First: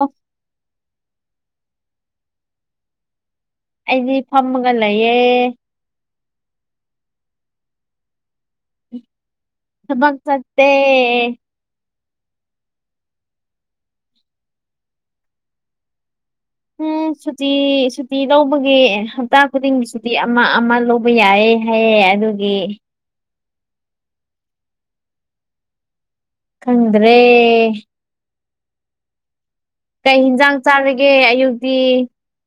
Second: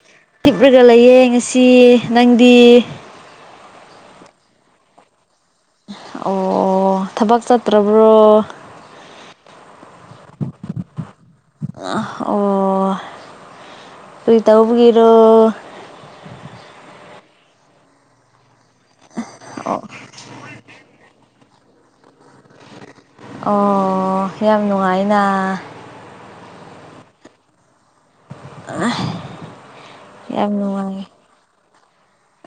ꯑꯣ ꯇꯤꯞꯂꯒ ꯂꯩꯌꯦ ꯉꯁꯤ ꯅꯪꯗꯤ ꯑꯩꯗꯤ ꯐꯝꯃꯒ ꯂꯩꯌꯦꯦ ꯑꯣ ꯊꯕꯛ ꯆꯠꯇ꯭ꯔꯕ꯭ꯔꯣ ꯃꯪ ꯆꯠꯇ ꯑ ꯑꯣ ꯄꯔꯤꯇꯥꯕꯨꯕꯒꯔꯣ ꯎꯝ ꯁꯨꯇꯤ ꯁꯨꯇꯤ ꯂꯧꯕꯒꯤ ꯍꯞꯇꯥ ꯈꯨꯗꯤꯡꯒꯤ ꯁꯨꯇꯤ ꯑꯃ ꯑꯃ ꯂꯧꯕ ꯌꯥꯏꯦ ꯍꯥꯏꯌꯦꯦ ꯑꯗꯨꯒꯤ ꯑꯣ ꯌꯥꯝ ꯅꯨꯡꯉꯥꯏꯅ ꯈꯗ꯭ꯔꯦ ꯑ ꯀꯩ ꯍꯤꯟꯖꯥꯡ ꯆꯥꯔꯒꯦ ꯑꯌꯨꯛꯇꯤ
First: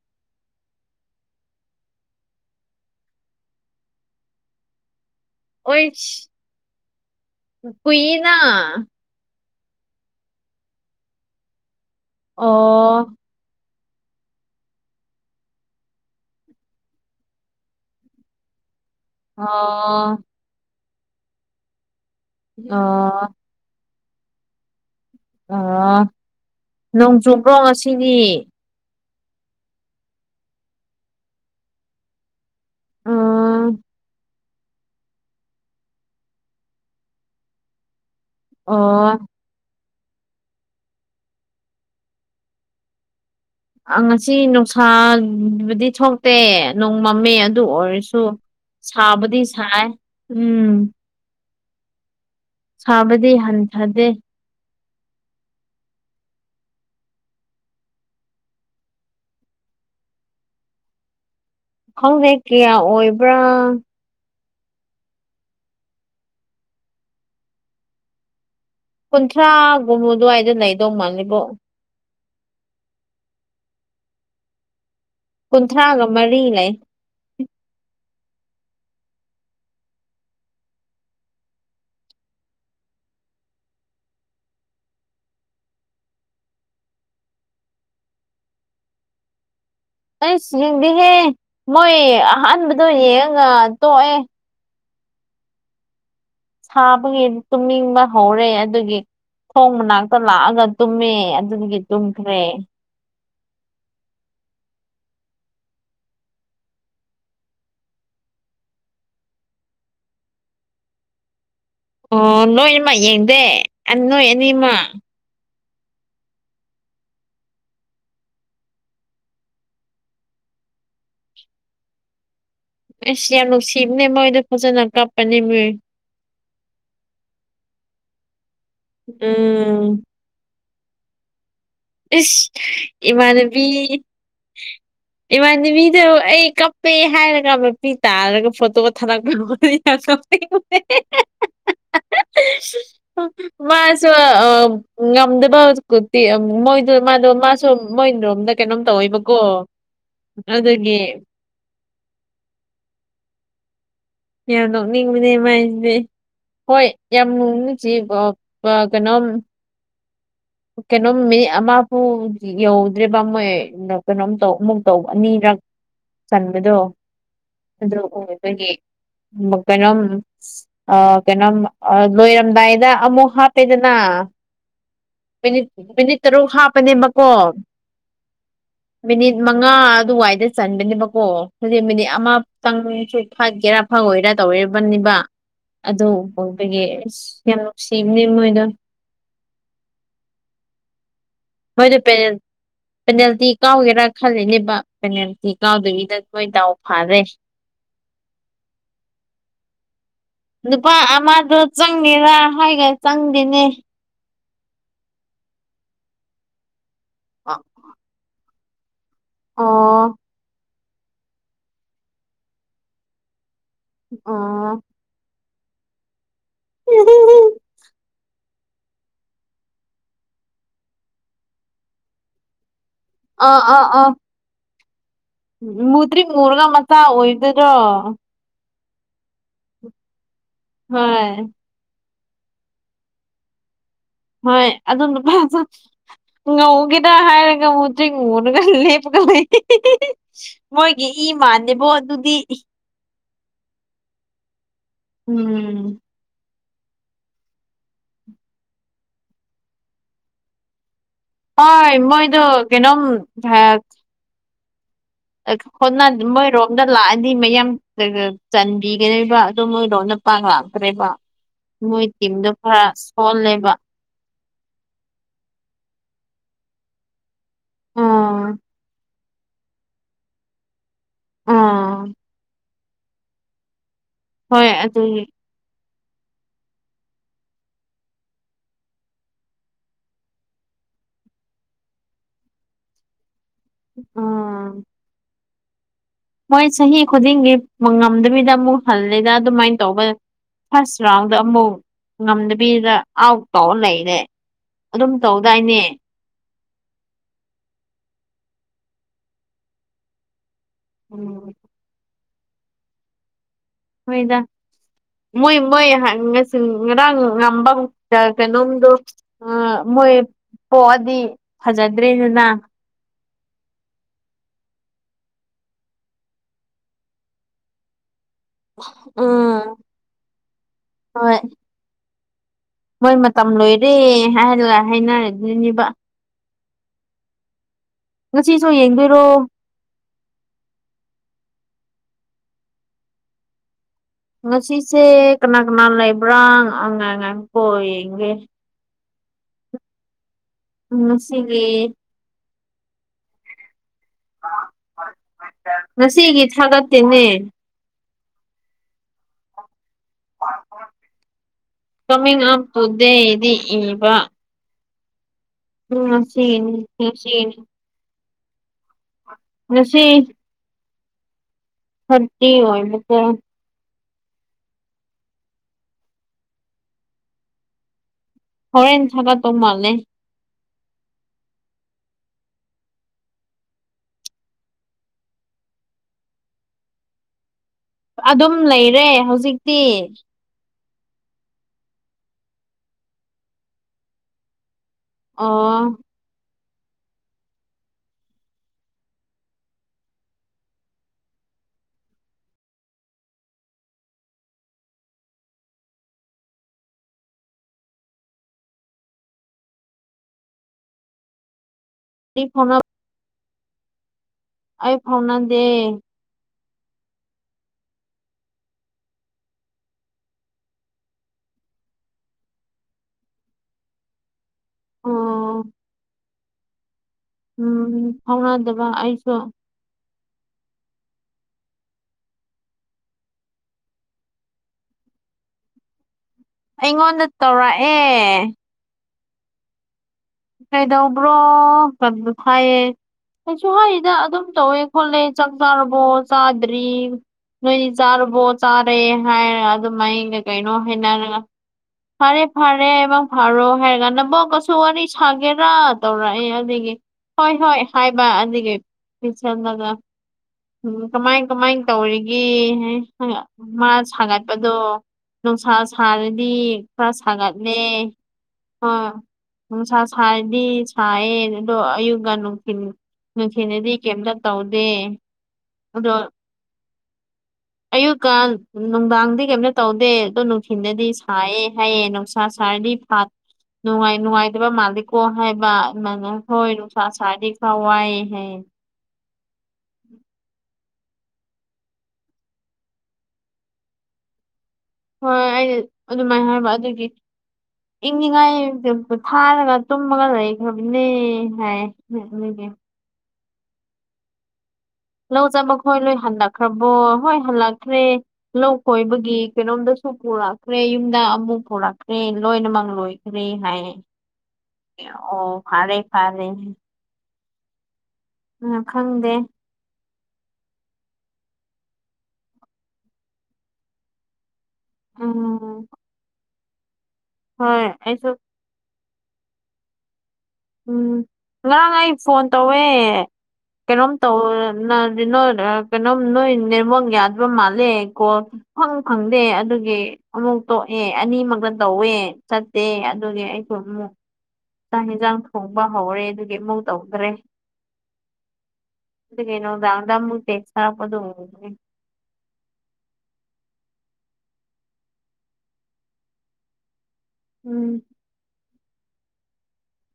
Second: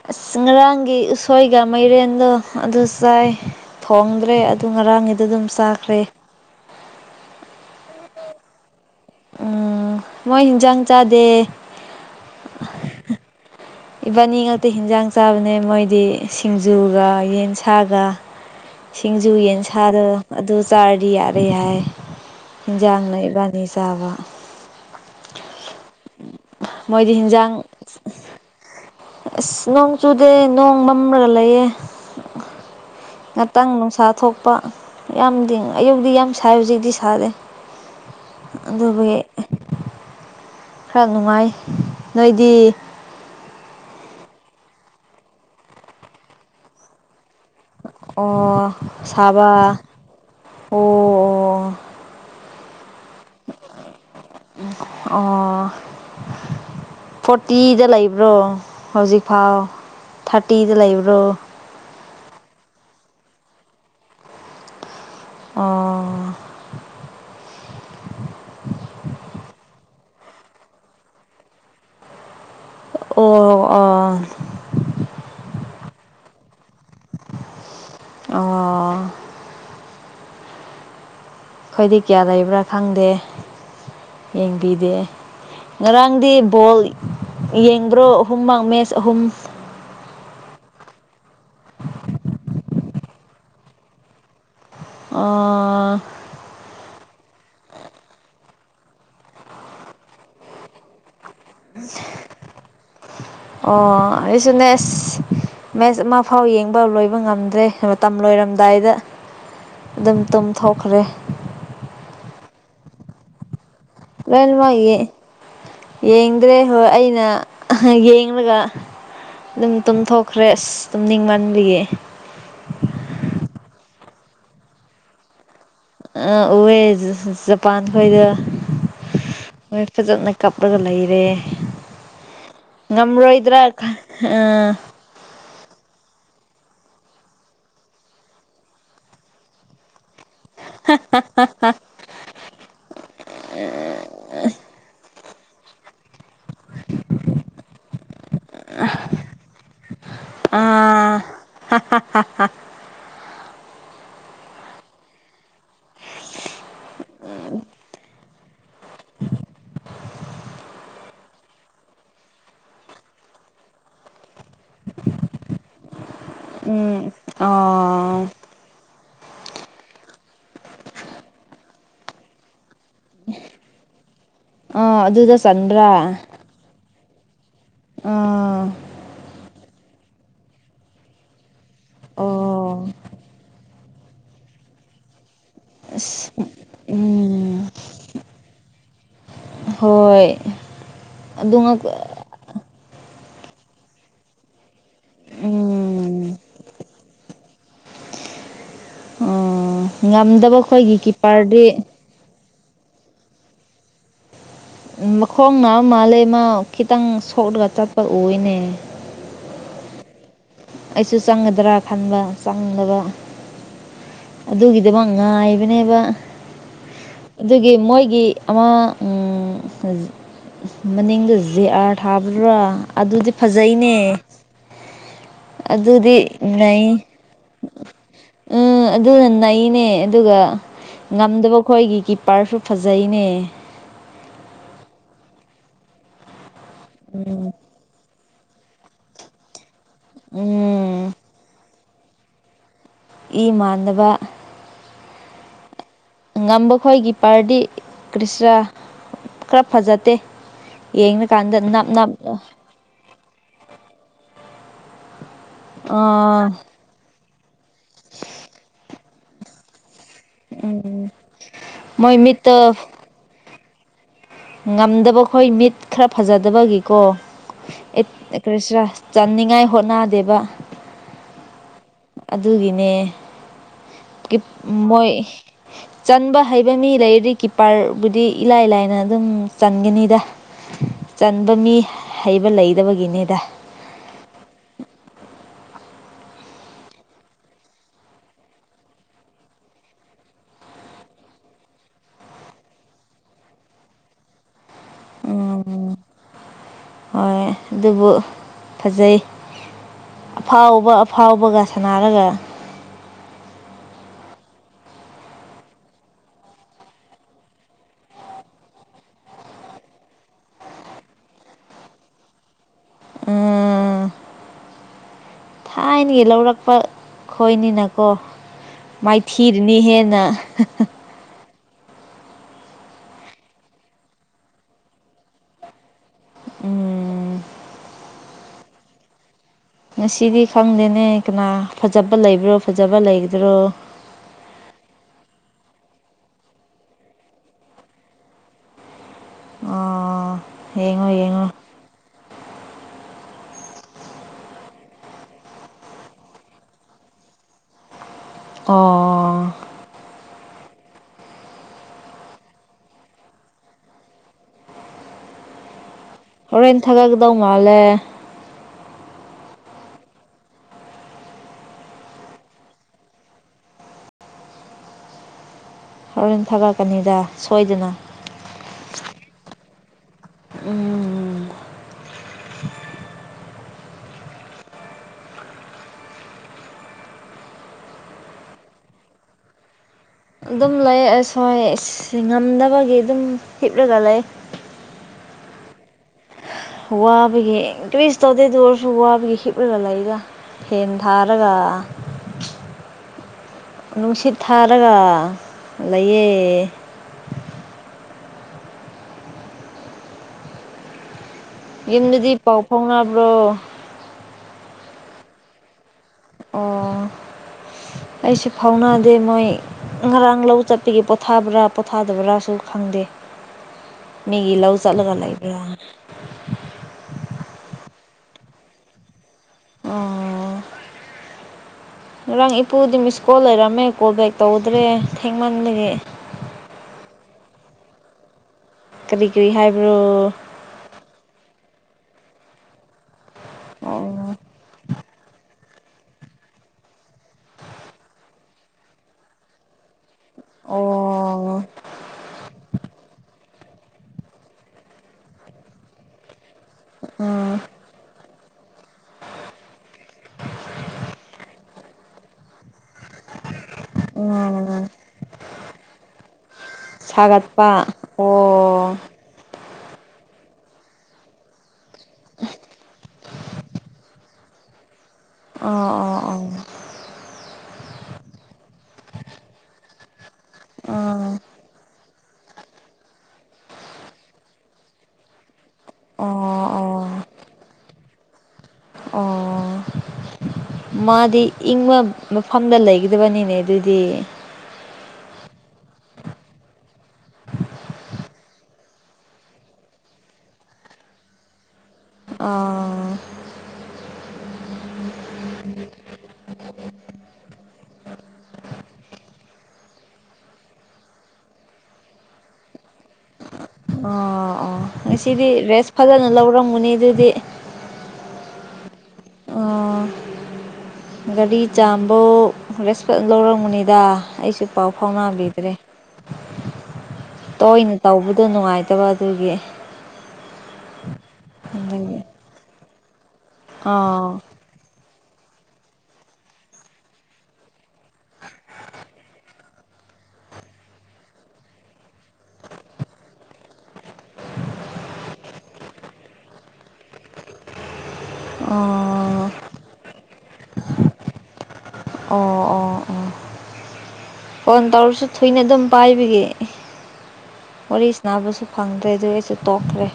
ꯑꯁ ꯉꯔꯥꯡꯒꯤ ꯎꯁꯣꯏꯒ ꯃꯩꯔꯦꯟꯗꯣ ꯑꯗꯨ ꯆꯥꯏ ꯐꯣꯡꯗ꯭ꯔꯦ ꯑꯗꯨ ꯉꯔꯥꯡꯒꯤꯗ ꯑꯗꯨꯝ ꯑꯣꯏ ꯆꯥꯈ꯭ꯔꯦ ꯀꯏꯅ ꯎꯝ ꯃꯣꯏ ꯍꯤꯟꯁꯥꯡ ꯆꯥꯗꯦ ꯑꯣ ꯏꯕꯥꯅꯤ ꯉꯥꯛꯛꯇ ꯍꯤꯟꯖꯥꯡ ꯆꯥꯕꯅꯦ ꯃꯣꯏꯗꯤ ꯁꯤꯡꯖꯨꯒ ꯌꯦꯟꯁꯥꯒ ꯁꯤꯡꯖꯨ ꯌꯦꯟꯁꯥꯗꯣ ꯑꯣ ꯑꯗꯨ ꯆꯥꯔꯗꯤ ꯌꯥꯔꯦ ꯍꯥꯏ ꯑꯦꯟꯖꯥꯡ ꯅ ꯑꯣ ꯏꯕꯥ ꯅꯤ ꯆꯥꯕ ꯑ ꯃꯣꯏꯗꯤ ꯅꯣꯡ ꯆꯨꯕ꯭ꯔꯣ ꯍꯤꯟꯖꯥꯡ ꯉꯁꯤꯅꯤ ꯑꯁ ꯅꯣꯡ ꯆꯨꯗꯦ ꯅꯣꯡ ꯃꯝꯃ꯭ꯔꯒ ꯂꯩꯌꯦꯦ ꯉꯥꯛꯇꯪ ꯑꯣ ꯅꯨꯡꯁꯥ ꯊꯣꯛꯄ ꯌꯥꯝꯗꯤ ꯑꯌꯨꯛꯇꯤ ꯌꯥꯝ ꯁꯥꯏ ꯍꯧꯖꯤꯛꯇꯤ ꯁꯥꯔꯦ ꯑꯗꯨ ꯑꯣ ꯈꯔ ꯅꯨꯡꯉꯥꯏ ꯅꯣꯏꯗꯤ ꯉꯁꯤ ꯅꯨꯡꯁꯥꯕꯨꯗꯤ ꯊꯣꯛꯇꯦ ꯅꯣꯡ ꯃꯃꯤꯃꯦ ꯑꯗꯨ ꯑꯣꯏꯔꯁꯨ ꯑꯣ ꯁꯥꯕꯨꯗꯤ ꯁꯥꯕ ꯁꯥꯏ ꯎꯝ ꯑꯣ ꯁꯥꯕꯗꯤ ꯍꯟꯊꯗꯦ ꯑꯣ ꯐꯣꯔꯇꯤꯗ ꯂꯩꯕ꯭ꯔꯣ ꯍꯧꯖꯤꯛꯐꯥꯎ ꯊꯥꯔꯇꯤꯗ ꯂꯩꯕ꯭ꯔꯣ ꯈꯪꯗꯦ ꯀꯌꯥ ꯑꯣꯏꯕ꯭ꯔꯥ ꯑꯣ ꯀꯨꯟꯊ꯭ꯔꯥꯒꯨꯝꯕꯨ ꯑꯗꯨꯋꯥꯏꯗ ꯂꯩꯗꯧ ꯃꯥꯜꯂꯤꯕꯣ ꯑꯣ ꯑꯣ ꯀꯨꯟꯊ꯭ꯔꯥꯒ ꯃꯔꯤ ꯂꯩ ꯑꯣ ꯑꯩꯈꯣꯏꯗꯤ ꯀꯌꯥ ꯂꯩꯕ꯭ꯔꯥ ꯈꯪꯗꯦ ꯌꯦꯡꯕꯤꯗꯦ ꯉꯔꯥꯡꯗꯤ ꯕꯣꯜ ꯌꯦꯡꯗ꯭ꯔꯣ ꯑꯍꯨꯝꯃꯛ ꯃꯦꯠꯆ ꯑꯍꯨꯝ ꯑꯩ ꯌꯦꯡꯗꯤꯍꯦ ꯃꯣꯏ ꯑꯍꯥꯟꯕꯗꯣ ꯌꯦꯡꯉꯒ ꯇꯣꯛꯑꯦ ꯑ ꯁꯥꯕꯒꯤ ꯇꯨꯝꯅꯤꯡꯕ ꯍꯧꯔꯦ ꯑꯗꯨꯒꯤ ꯊꯣꯡ ꯃꯅꯥꯛꯇ ꯂꯥꯛꯑꯒ ꯇꯨꯝꯃꯦ ꯑꯗꯨꯒꯤ ꯇꯨꯝꯈ꯭ꯔꯦ ꯑꯣ ꯑꯩꯁꯨꯅ ꯃꯦꯠꯆ ꯑꯃ ꯐꯥꯎ ꯌꯦꯡꯕ ꯂꯣꯏꯕ ꯉꯝꯗ꯭ꯔꯦ ꯃꯇꯝ ꯂꯣꯏꯔꯝꯗꯥꯏꯗ ꯑꯗꯨꯝ ꯇꯨꯝꯊꯣꯛꯈ꯭ꯔꯦ ꯑꯣ ꯅꯣꯏꯃ ꯌꯦꯡꯗꯦ ꯑ- ꯅꯣꯏ ꯂꯣꯏ ꯑꯅꯤꯃꯛ ꯃꯥꯒꯤ ꯌꯦꯡꯗ꯭ꯔꯦ ꯍꯣꯏ ꯑꯩꯅ ꯌꯦꯡꯂꯡꯒ ꯑꯗꯨꯝ ꯇꯨꯝꯊꯣꯛꯈ꯭ꯔꯦ ꯑꯁ ꯇꯨꯝꯅꯤꯡꯃꯕꯤꯌꯦ ꯑꯁ ꯌꯥꯝ ꯅꯨꯡꯁꯤꯕꯅꯦ ꯃꯣꯏꯗꯣ ꯐꯖꯅ ꯀꯥꯞꯄꯅꯦ ꯃꯤꯏ ꯑ ꯎꯑꯦ ꯖꯄꯥꯟ ꯈꯣꯏꯗꯣꯏ ꯎꯝ ꯐꯖꯅ ꯀꯞꯂꯒ ꯂꯩꯔꯦ ꯉꯝꯔꯣꯏꯗ꯭ꯔꯥ ꯏꯃꯥꯟꯅꯕꯤ ꯑꯥ ꯏꯃꯥꯟꯅꯕꯤꯗ ꯑꯩ ꯀꯞꯄꯦ ꯍꯥꯏꯔꯒ ꯃꯄꯤ ꯇꯥꯔꯒ ꯐꯣꯇꯣꯒ ꯊꯥꯗꯛꯄꯤꯔꯨ ꯁꯣꯁ ꯐꯠ ꯐꯠ ꯊꯠ ꯐꯠ ꯃꯥꯁꯨ ꯑ ꯉꯗ ꯐꯕ ꯈꯨꯠꯇ ꯃꯣꯏꯗꯣ ꯃꯥꯗꯣ ꯃꯥꯁꯨ ꯃꯣꯏꯔꯣꯝꯗ ꯀꯩꯅꯣꯝ ꯇꯧꯋꯦꯕꯀꯣ ꯑꯗꯨꯒꯤ ꯍ ꯍ ꯌꯥꯝ ꯅꯣꯛꯅꯤꯡꯕꯅꯦ ꯃꯥꯏꯁꯤꯗꯤ ꯍꯣꯏ ꯌꯥꯝ ꯅꯣꯛꯅꯤꯡ ꯖꯤꯕ ꯀꯅꯝ ꯀꯩꯅꯣꯝ ꯃꯤꯅꯤ ꯑꯃꯕꯨ ꯌꯧꯗ꯭ꯔꯤꯕ ꯃꯣꯏ ꯀꯩꯅꯣꯝ ꯇꯧ ꯑꯃꯨꯛ ꯇꯧꯕ ꯑꯅꯤꯔꯛ ꯆꯟꯕꯗꯣ ꯎꯝ ꯑꯗꯨ ꯑꯣ ꯑꯣꯏ ꯑꯩꯗꯒꯤ ꯀꯩꯅꯣꯝ ꯑ ꯀꯩꯅꯣꯝ ꯂꯣꯏꯔꯝꯗꯥꯏꯗ ꯑꯃꯨꯛ ꯍꯥꯞꯄꯦꯗꯅ ꯑ ꯑꯗꯨ ꯃꯤꯅꯤꯠ ꯃꯤꯅꯤꯠ ꯇꯔꯨꯛ ꯍꯥꯞꯄꯅꯦ ꯃꯀꯣ ꯑꯥ ꯃꯤꯅꯤꯠ ꯃꯉꯥ ꯑꯗꯨꯋꯥꯏꯗ ꯆꯟꯕꯅꯦꯕꯀꯣ ꯍꯧꯖꯤꯛ ꯃꯤꯅꯤꯠ ꯑꯣ ꯑꯃꯇꯪꯁꯨ ꯐꯒꯦꯔꯥ ꯐꯉꯣꯏꯔꯥ ꯇꯧꯔꯤꯕꯅꯤꯕ ꯑꯗꯨ ꯑꯁ ꯄꯣꯛꯕꯒꯤꯁ ꯌꯥꯝ ꯎꯝ ꯅꯨꯡꯁꯤꯕꯅꯦ ꯃꯣꯏꯗꯣ ꯍꯣꯏ ꯑꯗꯨ ꯉꯛꯇ ꯃꯣꯏꯗ ꯄꯦꯅꯥꯜꯇꯤ ꯀꯥꯎꯒꯦꯔꯥ ꯈꯜꯂꯤꯅꯦꯕ ꯀꯦꯅꯦꯜꯇꯤ ꯀꯥꯎꯗꯕꯤꯗ ꯂꯣꯏ ꯇꯗꯥꯥꯎ ꯐꯥꯔꯦ ꯑꯣ ꯉꯝꯗꯕ ꯑꯩꯈꯣꯏꯒꯤ ꯀꯤꯄꯔꯗꯤ ꯆꯪꯅꯤꯦꯔ ꯍꯥꯏꯒ ꯆꯪꯗꯦꯅꯦ ꯃꯈꯣꯡꯅ ꯃꯥꯜꯂꯦ ꯃꯥ ꯈꯤꯇꯪ ꯑꯣ ꯁꯣꯛꯂꯒ ꯆꯠꯄ ꯎꯅꯦ ꯑꯣ ꯑꯩꯁꯨ ꯆꯪꯒꯗ꯭ꯔꯥ ꯈꯟꯕ ꯆꯪꯗꯕ ꯑꯥ ꯑꯗꯨꯒꯤꯗꯃꯛ ꯉꯥꯏꯕꯅꯦꯕ ꯑꯗꯨꯒꯤ ꯃꯣꯏꯒꯤ ꯑꯃ ꯃꯅꯤꯡꯗ ꯖ ꯑꯥꯔ ꯊꯥꯕꯗꯨ꯭ꯔꯥ ꯑꯗꯨꯗꯤ ꯑꯥ ꯐꯖꯩꯅꯦ ꯑꯥ ꯑꯗꯨꯗꯤ ꯃꯨꯗ꯭ꯔꯤ ꯃꯨꯔꯒ ꯅ ꯃꯆꯥ ꯑꯣꯏꯗꯣꯏꯔꯣ ꯎꯝ ꯑꯗꯨꯅ ꯅꯩꯅꯦ ꯑꯗꯨꯒ ꯍꯣꯏ ꯉꯝꯗꯕ ꯑꯩꯈꯣꯏꯒꯤ ꯀꯤꯄꯥꯔꯁꯨ ꯐꯖꯩꯅꯦ ꯍꯣꯏ ꯑꯗꯨ ꯅꯨ ꯉꯒꯦꯗ ꯎꯝ ꯃꯉꯅꯒ ꯂꯦꯄꯒ ꯂꯩ ꯎꯝ ꯏ ꯏ ꯃꯥꯥꯟꯅꯦꯕꯣ ꯑꯗꯨꯗꯤ ꯏ ꯃꯥꯟꯗꯅꯕ ꯎꯝ ꯉꯝꯕ ꯈꯣꯏꯒꯤ ꯄꯥꯔꯗꯤ ꯀ꯭ꯔꯤꯁꯅ ꯈꯔ ꯐꯖꯗꯦ ꯌꯦꯡꯅꯀꯥꯟꯗ ꯅꯞ ꯅꯞ ꯩꯅꯝ ꯍ ꯍꯣ ꯑꯥ ꯃꯣꯏꯔꯣꯝꯗ ꯂꯥꯛꯑꯗꯤ ꯃꯌꯥꯝ ꯆꯟꯕꯤꯒꯅꯦꯕ ꯑꯗꯨꯣ ꯃꯣꯏꯔꯣꯝꯗ ꯄꯥꯡꯂꯥꯛꯇ꯭ꯔꯦꯕ ꯃꯣꯏ ꯇꯤꯝꯗꯣ ꯈꯔ ꯁꯣꯍꯜꯂꯦꯕ ꯉꯝꯗꯕ ꯈꯣꯏ ꯃꯤꯠ ꯈꯔ ꯐꯖꯗꯕꯒꯤꯀꯣ ꯑꯥ ꯈ꯭ꯔꯤꯁꯥꯁ ꯆꯥꯅꯤꯡꯉꯥꯏ ꯍꯣꯠꯅꯗꯦꯕ ꯑꯥ ꯑꯗꯨꯒꯤꯅꯦ ꯍꯣꯏ ꯃꯣꯏ ꯑꯗꯨꯒꯤ ꯆꯟꯕ ꯍꯩꯕ ꯃꯤ ꯂꯩꯔꯗꯤ ꯀꯤꯞꯄꯔꯕꯨꯗꯤ ꯏꯂꯥꯏ ꯂꯥꯏꯅ ꯑꯗꯨꯝ ꯆꯟꯒꯅꯤꯗ ꯆꯟꯕ ꯃꯤ ꯍꯩꯕ ꯂꯩꯗꯕꯒꯤꯅꯤꯗ ꯑꯣ ꯃꯣꯏ ꯆꯍꯤ ꯈꯨꯗꯤꯡꯒꯤ ꯉꯝꯗꯕꯤꯗ ꯑꯃꯨꯛ ꯍꯜꯂꯤꯗ ꯑꯗꯨꯃꯥꯏꯅ ꯇꯧꯕ ꯐꯥꯔꯁ ꯔꯥꯎꯟꯗ ꯑꯃꯨꯛ ꯉꯝꯗꯕꯤꯗ ꯑꯥꯎꯠ ꯇꯧꯔ ꯂꯩꯔꯦ ꯑꯗꯨꯝ ꯇꯧꯗꯥꯏꯅꯦ ꯎꯝ ꯍꯣꯏ ꯑꯗꯨꯕꯨ ꯐꯖꯩ ꯑꯐꯥꯎꯕ ꯎꯝ ꯑꯐꯥꯎꯕꯒ ꯁꯥꯟꯅꯔꯒ ꯍꯣꯏꯗ ꯃꯣꯏ ꯃꯣꯏ ꯉꯁꯤ ꯉꯔꯥꯡ ꯉꯝꯕ ꯀꯩꯅꯣꯝꯗꯣ ꯑ ꯃꯣꯏ ꯄꯣꯛꯑꯗꯤ ꯐꯖꯗ꯭ꯔꯔꯤꯅꯤꯅ ꯎꯝ ꯊꯥꯏꯅꯒꯤ ꯂꯧꯔꯛꯄ ꯈꯣꯏꯅꯤꯅꯀꯣ ꯃꯥꯏꯊꯤ ꯎꯝ ꯀꯤꯔꯅꯤ ꯍꯦꯟꯅ ꯍꯣꯏ ꯃꯣꯏ ꯃꯇꯝ ꯂꯣꯏꯔꯦ ꯍꯥꯏꯂ ꯍꯥꯏꯅꯔꯗꯨꯅꯦꯕ ꯎꯝ ꯉꯁꯤꯁꯨ ꯌꯦꯡꯗꯣꯏꯔꯣ ꯉꯁꯤꯗꯤ ꯈꯪꯗꯦꯅꯦ ꯀꯅꯥ ꯐꯖꯕ ꯂꯩꯕ꯭ꯔꯣ ꯐꯖꯕ ꯂꯩꯒꯗ꯭ꯔꯣ ꯉꯁꯤꯁꯦ ꯀꯅꯥ ꯀꯅꯥ ꯂꯩꯕ꯭ꯔꯥ ꯑꯉꯥꯡꯉꯥꯡ ꯀꯣ ꯌꯦꯡꯒꯦ ꯑꯥ ꯎꯝ ꯁꯤꯒꯦ ꯉꯁꯤꯒꯤ ꯊꯥꯒꯠꯇꯦꯅꯦ ꯇꯣ ꯀꯃꯤꯡ ꯑꯞ ꯇꯨ ꯗꯦꯗꯤ ꯏꯕ ꯎꯝ ꯍꯣꯔꯦꯟ ꯊꯥꯒꯠꯀꯗꯧ ꯁꯤꯅꯤꯁꯤꯅꯤ ꯃꯥꯜꯂꯦ ꯉꯁꯤ ꯐꯗꯤꯤ ꯑꯣꯏꯠꯇ ꯍꯣꯔꯦꯟ ꯊꯥꯒꯠꯛꯀꯅꯤꯗ ꯁꯣꯏꯗꯅ ꯍꯣꯔꯦꯟ ꯊꯂ ꯇꯧꯃꯜꯂꯦ ꯎꯝ ꯑꯗꯨꯝ ꯂꯩꯔꯦ ꯍꯧꯖꯤꯛꯇꯤ ꯑꯗꯨꯝ ꯂꯩꯁꯋꯥꯏ ꯉꯝꯗꯕꯒꯤ ꯑꯗꯨꯝ ꯍꯤꯞꯂꯒ ꯂꯩ ꯑꯣ ꯋꯥꯕꯒꯤ ꯏꯟꯀ꯭ꯔꯤꯁ ꯇꯧꯗꯦ ꯑꯗꯨ ꯑꯣꯏꯔꯁꯨ ꯋꯥꯕꯒꯤ ꯍꯤꯞꯂꯒ ꯂꯩꯔ ꯍꯦꯟꯟꯙꯔꯒ ꯅꯨꯡꯁꯤꯠ ꯊꯥꯔꯒ ꯂꯩꯌꯦ ꯌꯨꯝꯗꯗꯤ ꯑꯩ ꯄꯥꯎ ꯐꯥꯎꯅ ꯐꯥꯎꯅꯕ꯭ꯔꯣ ꯑꯩ ꯐꯥꯎꯅꯥ ꯗꯦ ꯑꯣ ꯑꯩꯁꯨ ꯐꯥꯎꯅꯗꯦ ꯃꯣꯏ ꯉꯔꯥꯡ ꯂꯧ ꯆꯠꯄꯒꯤ ꯄꯣꯊꯥꯕ꯭ꯔꯥ ꯄꯣꯊꯥꯗꯕ꯭ꯔꯥꯁꯨ ꯈꯪꯗꯦ ꯃꯤꯒꯤ ꯂꯑꯣ ꯆꯠꯂꯒ ꯂꯩꯕ ꯑꯣ ꯎꯝ ꯐꯥꯎꯅꯥꯗꯕ ꯑꯁꯨꯣ ꯑꯣ ꯉꯔꯥꯡ ꯏꯄꯨꯗꯤ ꯃꯤꯁ ꯀꯣꯜ ꯂꯩꯔꯝꯃꯦ ꯀꯣꯜ ꯕꯦꯛ ꯇꯧꯗ꯭ꯔꯦ ꯊꯦꯡꯃꯟꯗꯒꯤ ꯑꯩꯉꯣꯟꯗ ꯇꯧꯔꯛꯑꯦ ꯀꯔꯤ ꯀꯔꯤ ꯍꯥꯏꯕ꯭ꯔꯣ ꯀꯩꯗꯧꯕ꯭ꯔꯣ ꯍꯥꯏꯌꯦ ꯀꯁꯨ ꯍꯥꯏꯔꯤꯗ ꯑꯣ ꯑꯗꯨꯝ ꯇꯧꯋꯦ ꯍꯣꯂꯦ ꯆꯪ ꯆꯥꯔꯔꯕꯣ ꯆꯗ꯭ꯔꯤ ꯅꯣꯏꯗꯤ ꯆꯥꯔꯕꯣ ꯆꯥꯔꯦ ꯍꯥꯏꯔ ꯑꯗꯨꯃꯥꯏꯅ ꯀꯩꯅꯣ ꯍꯥꯏꯅꯔ ꯑꯣ ꯐꯔꯦ ꯐꯔꯦ ꯃꯪ ꯐꯥꯔꯣ ꯍꯥꯏꯔꯒ ꯅꯕꯣꯛꯀꯁꯨ ꯋꯥꯔꯤ ꯁꯥꯒꯦꯔꯥ ꯇꯧꯔꯛꯑꯦ ꯑꯗꯨꯗꯒꯤ ꯍꯣꯏ ꯎꯝ ꯍꯣꯏ ꯍꯥꯏꯥꯏꯕ ꯑꯗꯒꯤ ꯆꯜꯂꯒ ꯎꯝ ꯀꯃꯥꯏ ꯀꯃꯥꯏ ꯇꯧꯔꯤꯒꯦ ꯃꯥ ꯁꯥꯒꯠꯄꯗꯣ ꯎꯝ ꯅꯨꯡꯁꯥ ꯁꯥꯔꯗꯤ ꯈꯔ ꯁꯥꯒꯠꯂꯦ ꯁꯥꯒꯠꯄ ꯑ ꯑꯣ ꯅꯨꯡꯁꯥ ꯁꯔꯗꯤ ꯁꯥꯏꯌꯦ ꯑꯗꯣ ꯑꯌꯨꯛꯀ ꯅꯨꯡꯊꯤꯜ ꯅꯨꯡꯊꯤꯟꯗꯗꯤ ꯀꯩꯏꯝꯇ ꯇꯧꯗꯦ ꯑꯣ ꯑꯗꯣ ꯑꯣ ꯑꯣ ꯑꯌꯨꯛꯀ ꯅꯨꯡꯗꯥꯡꯗꯤ ꯀꯩꯝꯇ ꯇꯧꯗꯦ ꯑꯗꯣ ꯅꯨꯡꯊꯤꯤꯟꯗꯗꯤ ꯑꯥ ꯁꯥꯏꯌꯦ ꯍꯥꯏꯌꯦꯦ ꯅꯨꯡꯁꯥ ꯁꯥꯔꯗꯤꯥ ꯅꯨꯡꯉꯥꯏ ꯅꯨꯡꯉꯥꯏ ꯀ ꯃꯜꯛꯣ ꯍꯥꯏꯦꯕ ꯃ ꯑꯥ ꯍꯣꯏꯔꯅꯨꯡ ꯑꯣ ꯆꯥ ꯑꯣ ꯆꯥꯗꯤ ꯈꯋꯥꯥꯏꯍꯦ ꯑꯣ ꯎꯝ ꯃꯥꯗꯤ ꯏꯪꯕ ꯃꯐꯝꯗ ꯂꯩꯒꯗꯕꯅꯤꯅꯦ ꯑꯗꯨꯏꯗꯤ ꯍꯣꯏꯣꯏ ꯑꯩ ꯑꯗꯨꯃꯥꯏꯅ ꯍꯥꯏꯕ ꯑꯗꯨꯒꯤ ꯏꯪꯅꯤꯡꯉꯥꯏ ꯊꯥꯔꯒ ꯇꯨꯝꯃꯒ ꯂꯩꯈ꯭ꯔꯕꯅꯦ ꯍꯥꯏ ꯅꯒꯤ ꯑꯥ ꯂꯧ ꯆꯥꯕ ꯈꯣꯏ ꯂꯣꯏ ꯍꯜꯂꯛꯈ꯭ꯔꯕꯣ ꯍꯣꯏ ꯍꯜꯂꯛꯈ꯭ꯔꯦ ꯂꯧ ꯀꯣꯏꯕꯒꯤ ꯀꯩꯅꯣꯝꯗꯁꯨ ꯄꯨꯔꯛꯈ꯭ꯔꯦ ꯌꯨꯝꯗ ꯑꯃꯨꯛ ꯄꯨꯔꯛꯈ꯭ꯔꯦ ꯂꯣꯏꯅꯃꯛ ꯂꯣꯏ ꯔꯤ ꯍꯥꯏ ꯑꯥ ꯑꯥ ꯑꯣ ꯉꯁꯤꯗꯤ ꯔꯦꯁ ꯐꯥꯔꯦ ꯐꯖꯅ ꯐꯥꯔꯦ ꯂꯧꯔꯝꯒꯅꯤ ꯑꯗꯨꯗꯤ ꯎꯝ ꯈꯪꯗꯦ ꯑꯥ ꯒꯥꯔꯤ ꯆꯥꯝꯕ ꯔꯦꯁꯄꯣꯟ ꯂꯧꯔꯝꯃꯨꯅꯤꯗ ꯑꯩꯁꯨ ꯄꯥꯎ ꯐꯥꯎꯅꯕꯤꯗ꯭ꯔꯦ ꯎꯝ ꯍꯣꯏ ꯇꯣꯏꯅ ꯑꯩꯁꯨ ꯇꯧꯕꯗꯣ ꯅꯨꯡꯉꯥꯏꯇꯕ ꯑꯗꯨꯒꯤ ꯎꯝ ꯉꯔꯥꯡ ꯑꯩ ꯑꯗꯨꯒꯤ ꯐꯣꯟ ꯇꯧꯋꯦ ꯀꯩꯅꯣꯝ ꯇꯧ ꯑꯥ ꯅꯣ ꯀꯩꯅꯣ ꯅꯣꯏ ꯅꯤꯔꯃꯜ ꯌꯥ ꯑꯗꯨꯕ ꯃꯜꯦ ꯑꯩꯣ ꯈꯪꯉ ꯈꯪꯗꯦ ꯑꯗꯨꯒꯤ ꯑꯃꯨꯛ ꯇꯣꯛꯑꯦ ꯑꯅꯤꯃꯛꯇ ꯇꯧꯋꯦ ꯆꯠꯇꯦ ꯑꯗꯨꯒꯤ ꯑꯩꯁꯨ ꯑꯃꯨꯛ ꯆꯥꯡ ꯌꯦꯟꯁꯥꯡ ꯊꯣꯡꯕ ꯍꯧꯔꯦ ꯑꯗꯨꯒꯤ ꯑꯃꯧ ꯇꯧꯗ꯭ꯔꯦ ꯑꯗꯨ ꯑꯥ ꯀꯩꯅꯣꯗꯝꯗꯝꯦꯛꯁꯄ ꯑꯗꯨ ꯑꯣ ꯑꯣ ꯑꯣ ꯐꯣꯟ ꯇꯧꯔꯁꯨ ꯊꯨꯅ ꯑꯗꯨꯝ ꯄꯥꯏꯕꯒꯤ ꯎꯝ ꯋꯥꯔꯤꯁꯤꯕꯨꯁꯨ ꯐꯪꯗ꯭ꯔꯦ ꯑꯗꯨ ꯑꯩꯁꯨ ꯇꯣꯛꯈ꯭ꯔꯦ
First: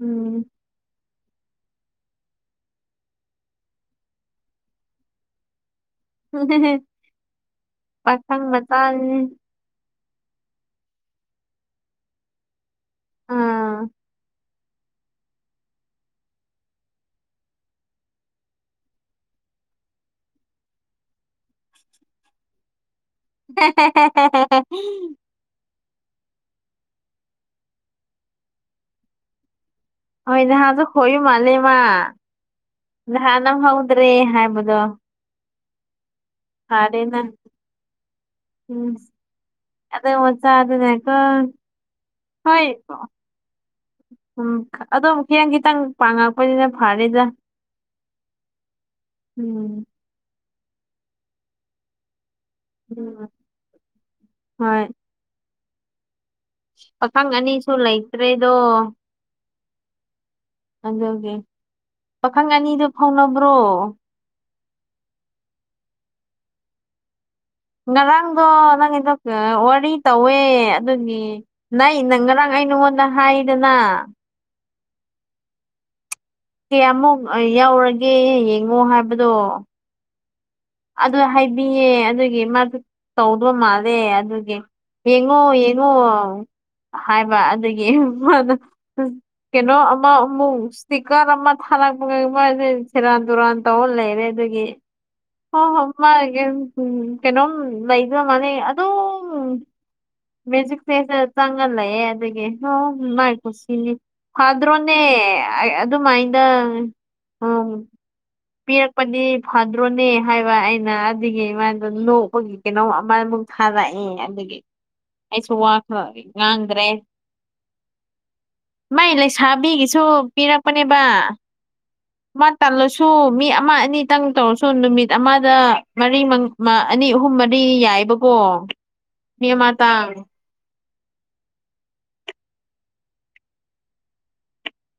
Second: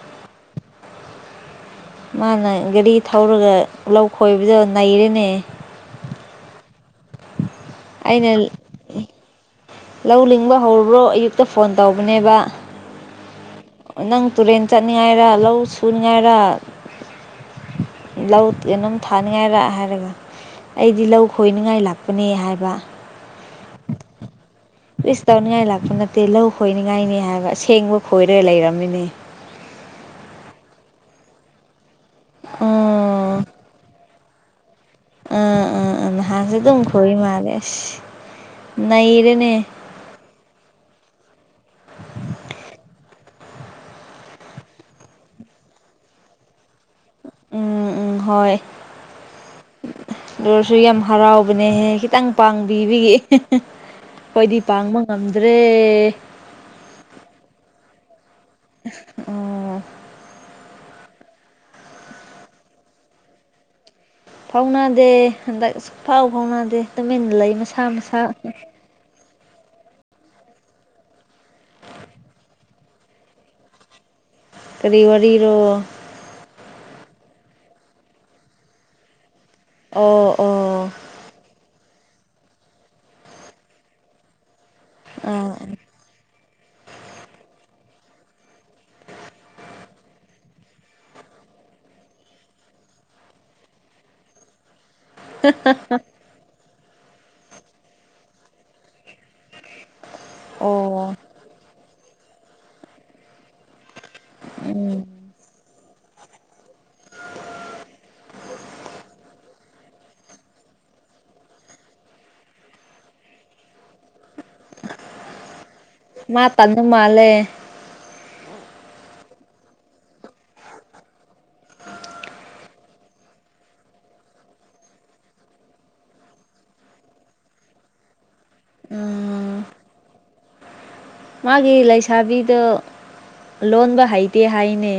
ꯎꯝ ꯃꯥꯅ ꯒꯥꯔꯤ ꯊꯧꯔꯒ ꯂꯧ ꯈꯣꯏꯕꯗꯣ ꯅꯩꯔꯦꯅꯦ ꯎ ꯍ ꯍ ꯑꯩꯅ ꯂꯧ ꯂꯤꯡꯕ ꯍꯧꯔꯕ꯭ꯔꯣ ꯑꯌꯨꯛꯇ ꯐꯣꯟ ꯇꯧꯕꯅꯦꯕ ꯑꯥ ꯅꯪ ꯇꯨꯔꯦꯟ ꯆꯠꯅꯤꯡꯉꯥꯏꯔ ꯂꯧ ꯁꯨꯅꯤꯉꯥꯏꯔ ꯂꯧ ꯑꯗꯨꯝ ꯊꯥꯅꯤꯡꯉꯥꯏꯔ ꯍꯥꯏꯔꯒ ꯑꯩꯗꯤ ꯂꯧ ꯈꯣꯏꯅꯤꯡꯉꯥꯏ ꯂꯥꯛꯄꯅꯦ ꯍꯥꯏꯕ ꯍ‌ꯦ ꯀꯔꯤꯁꯨ ꯇꯧꯅꯤꯡꯉꯥꯏ ꯂꯥꯛꯄ ꯅꯠꯇꯦ ꯂꯧ ꯈꯣꯏꯅꯤꯡꯉꯥꯏꯅꯤ ꯍꯥꯏꯕ ꯑꯁꯦꯡꯕ ꯈꯣꯏꯔꯒ ꯂꯩꯔꯝꯃꯤꯅꯦ ꯍꯣꯏ ꯅꯍꯥꯁꯨꯣ ꯍꯣꯏꯌꯨ ꯃꯥꯜꯂꯦꯃ ꯎꯝ ꯅꯍꯥꯟ ꯅꯪ ꯍꯧꯗ꯭ꯔꯦ ꯍꯥꯏꯕꯗꯣ ꯑꯥ ꯑꯥ ꯑꯥ ꯅꯍꯥꯟꯁꯦ ꯑꯗꯨꯝ ꯐꯔꯦ ꯈꯣꯏꯏ ꯅꯪ ꯃꯥꯜꯂꯦ ꯑꯁ ꯅꯩꯔꯦꯅꯦ ꯑꯗ ꯑꯣ ꯆ ꯑꯗꯅꯦꯀ ꯍꯣꯏꯀꯣ ꯎꯝ ꯑꯗꯣꯛ ꯈꯤꯇꯪ ꯈꯤꯇꯪ ꯄꯥꯡꯉꯛꯄꯅꯤꯅ ꯐꯔꯦꯗ ꯎꯝ ꯎꯝ ꯍꯣꯏ ꯎꯝ ꯂꯣꯔꯁꯨ ꯌꯥꯝ ꯍꯔꯥꯎꯕꯅꯦꯍꯦ ꯈꯤꯇꯪ ꯄꯥꯡꯕꯤꯕꯤ ꯑꯩꯣꯏꯗꯤ ꯍꯣꯏ ꯄꯥꯡꯕ ꯉꯝꯗ꯭ꯔꯦ ꯄꯥꯈꯪ ꯑꯅꯤꯁꯨ ꯂꯩꯇ꯭ꯔꯦꯗꯣ ꯑꯗꯨꯒꯤ ꯄꯥꯈꯪ ꯑꯅꯤꯗꯨ ꯐꯥꯎꯅꯕ꯭ꯔꯣ ꯐꯥꯎꯅꯗꯦ ꯍꯟꯗꯛ ꯑꯛ ꯐꯥꯎ ꯐꯥꯎꯅꯗꯦ ꯇꯨꯃꯤꯟꯅ ꯂꯩ ꯃꯁꯥ ꯃꯁꯥ ꯉꯔꯥꯡꯗꯣ ꯅꯪꯗ ꯋꯥꯔꯤ ꯇꯧꯋꯦ ꯑꯗꯨꯒꯤ ꯅꯪ ꯅꯪ ꯉꯔꯥꯡ ꯑꯩ ꯅꯉꯣꯟꯗ ꯍꯥꯏꯗꯅ ꯀꯔꯤ ꯋꯥꯔꯤꯔꯤꯔꯣ ꯀꯌꯥꯃꯨꯛ ꯌꯥꯎꯔꯒꯦ ꯌꯦꯡꯉꯣ ꯍꯥꯏꯕꯗꯣ ꯑꯣ ꯑꯣ ꯑꯗꯨ ꯍꯥꯏꯕꯤꯌꯦ ꯑꯗꯨꯒꯤ ꯃꯥꯗꯨ ꯇꯧꯗꯧ ꯃꯥꯜꯂꯦ ꯑꯗꯨꯒꯤ ꯌꯦꯡꯉꯣ ꯑꯥ ꯑꯣ ꯍꯥꯏꯕ ꯑꯗꯨꯗꯒꯤ ꯃꯥ ꯀꯩꯅꯣ ꯑꯃ ꯑꯃꯨꯛ ꯏꯁꯇꯤꯀꯔ ꯑꯃ ꯊꯥꯔꯛꯄꯒꯩ ꯃꯁꯦ ꯁꯦꯔꯥꯟ ꯇꯨꯔꯥꯟ ꯇꯧꯜ ꯂꯩꯅꯦꯦ ꯑꯗꯨꯒꯤ ꯍ ꯍꯣ ꯃꯥ ꯎ ꯀꯩꯅꯣꯝ ꯂꯩꯗꯨꯅ ꯃꯥꯅꯦ ꯑꯗꯨꯗꯣ ꯃꯦꯖꯤꯛꯁꯦ ꯑꯣ ꯆꯪꯉꯜꯂꯛꯑꯦ ꯑꯗꯨꯗꯒꯤ ꯍ ꯃꯥꯏ ꯀꯨ ꯁꯤꯅꯤ ꯐꯗ꯭ꯔꯣꯅꯦ ꯎꯝ ꯑꯗꯨꯃꯥꯏꯗ ꯑ ꯄꯤꯔꯛꯄꯅꯤ ꯐꯗ꯭ꯔꯣꯅꯦ ꯍꯥꯏꯕ ꯑꯩꯅ ꯑꯗꯨꯒꯤ ꯃꯥꯃꯗꯣ ꯂꯣꯛꯄꯒꯤ ꯀꯩꯅꯣꯝ ꯑꯃꯃꯨꯛ ꯊꯥꯔꯛꯑꯦ ꯑꯗꯨꯒꯤ ꯑꯩꯁꯨ ꯋꯥ ꯃꯥ ꯇꯟꯕ ꯉꯥꯡꯗ꯭ꯔꯦ ꯃꯥꯜꯂꯦ ꯃꯥꯏ ꯂꯩꯁꯥꯕꯤꯒꯤꯁꯨ ꯄꯤꯔꯛꯄꯅꯦꯕ ꯃꯥ ꯇꯜꯂꯁꯨ ꯃꯤ ꯑꯃ ꯑꯅꯤꯇꯪ ꯇꯧꯔꯁꯨ ꯅꯨꯃꯤꯠ ꯑꯃꯗ ꯃꯔꯤ ꯑꯅꯤ ꯑꯍꯨꯝ ꯃꯔꯤ ꯌꯥꯏꯕꯀꯣ ꯎꯝ ꯃꯤꯃ ꯇꯥꯕꯦ ꯃꯥꯒꯤ ꯂꯩꯁꯥꯕꯤꯗꯣ ꯂꯣꯟꯕ ꯍꯩꯇꯦ ꯍꯥꯏꯅꯦ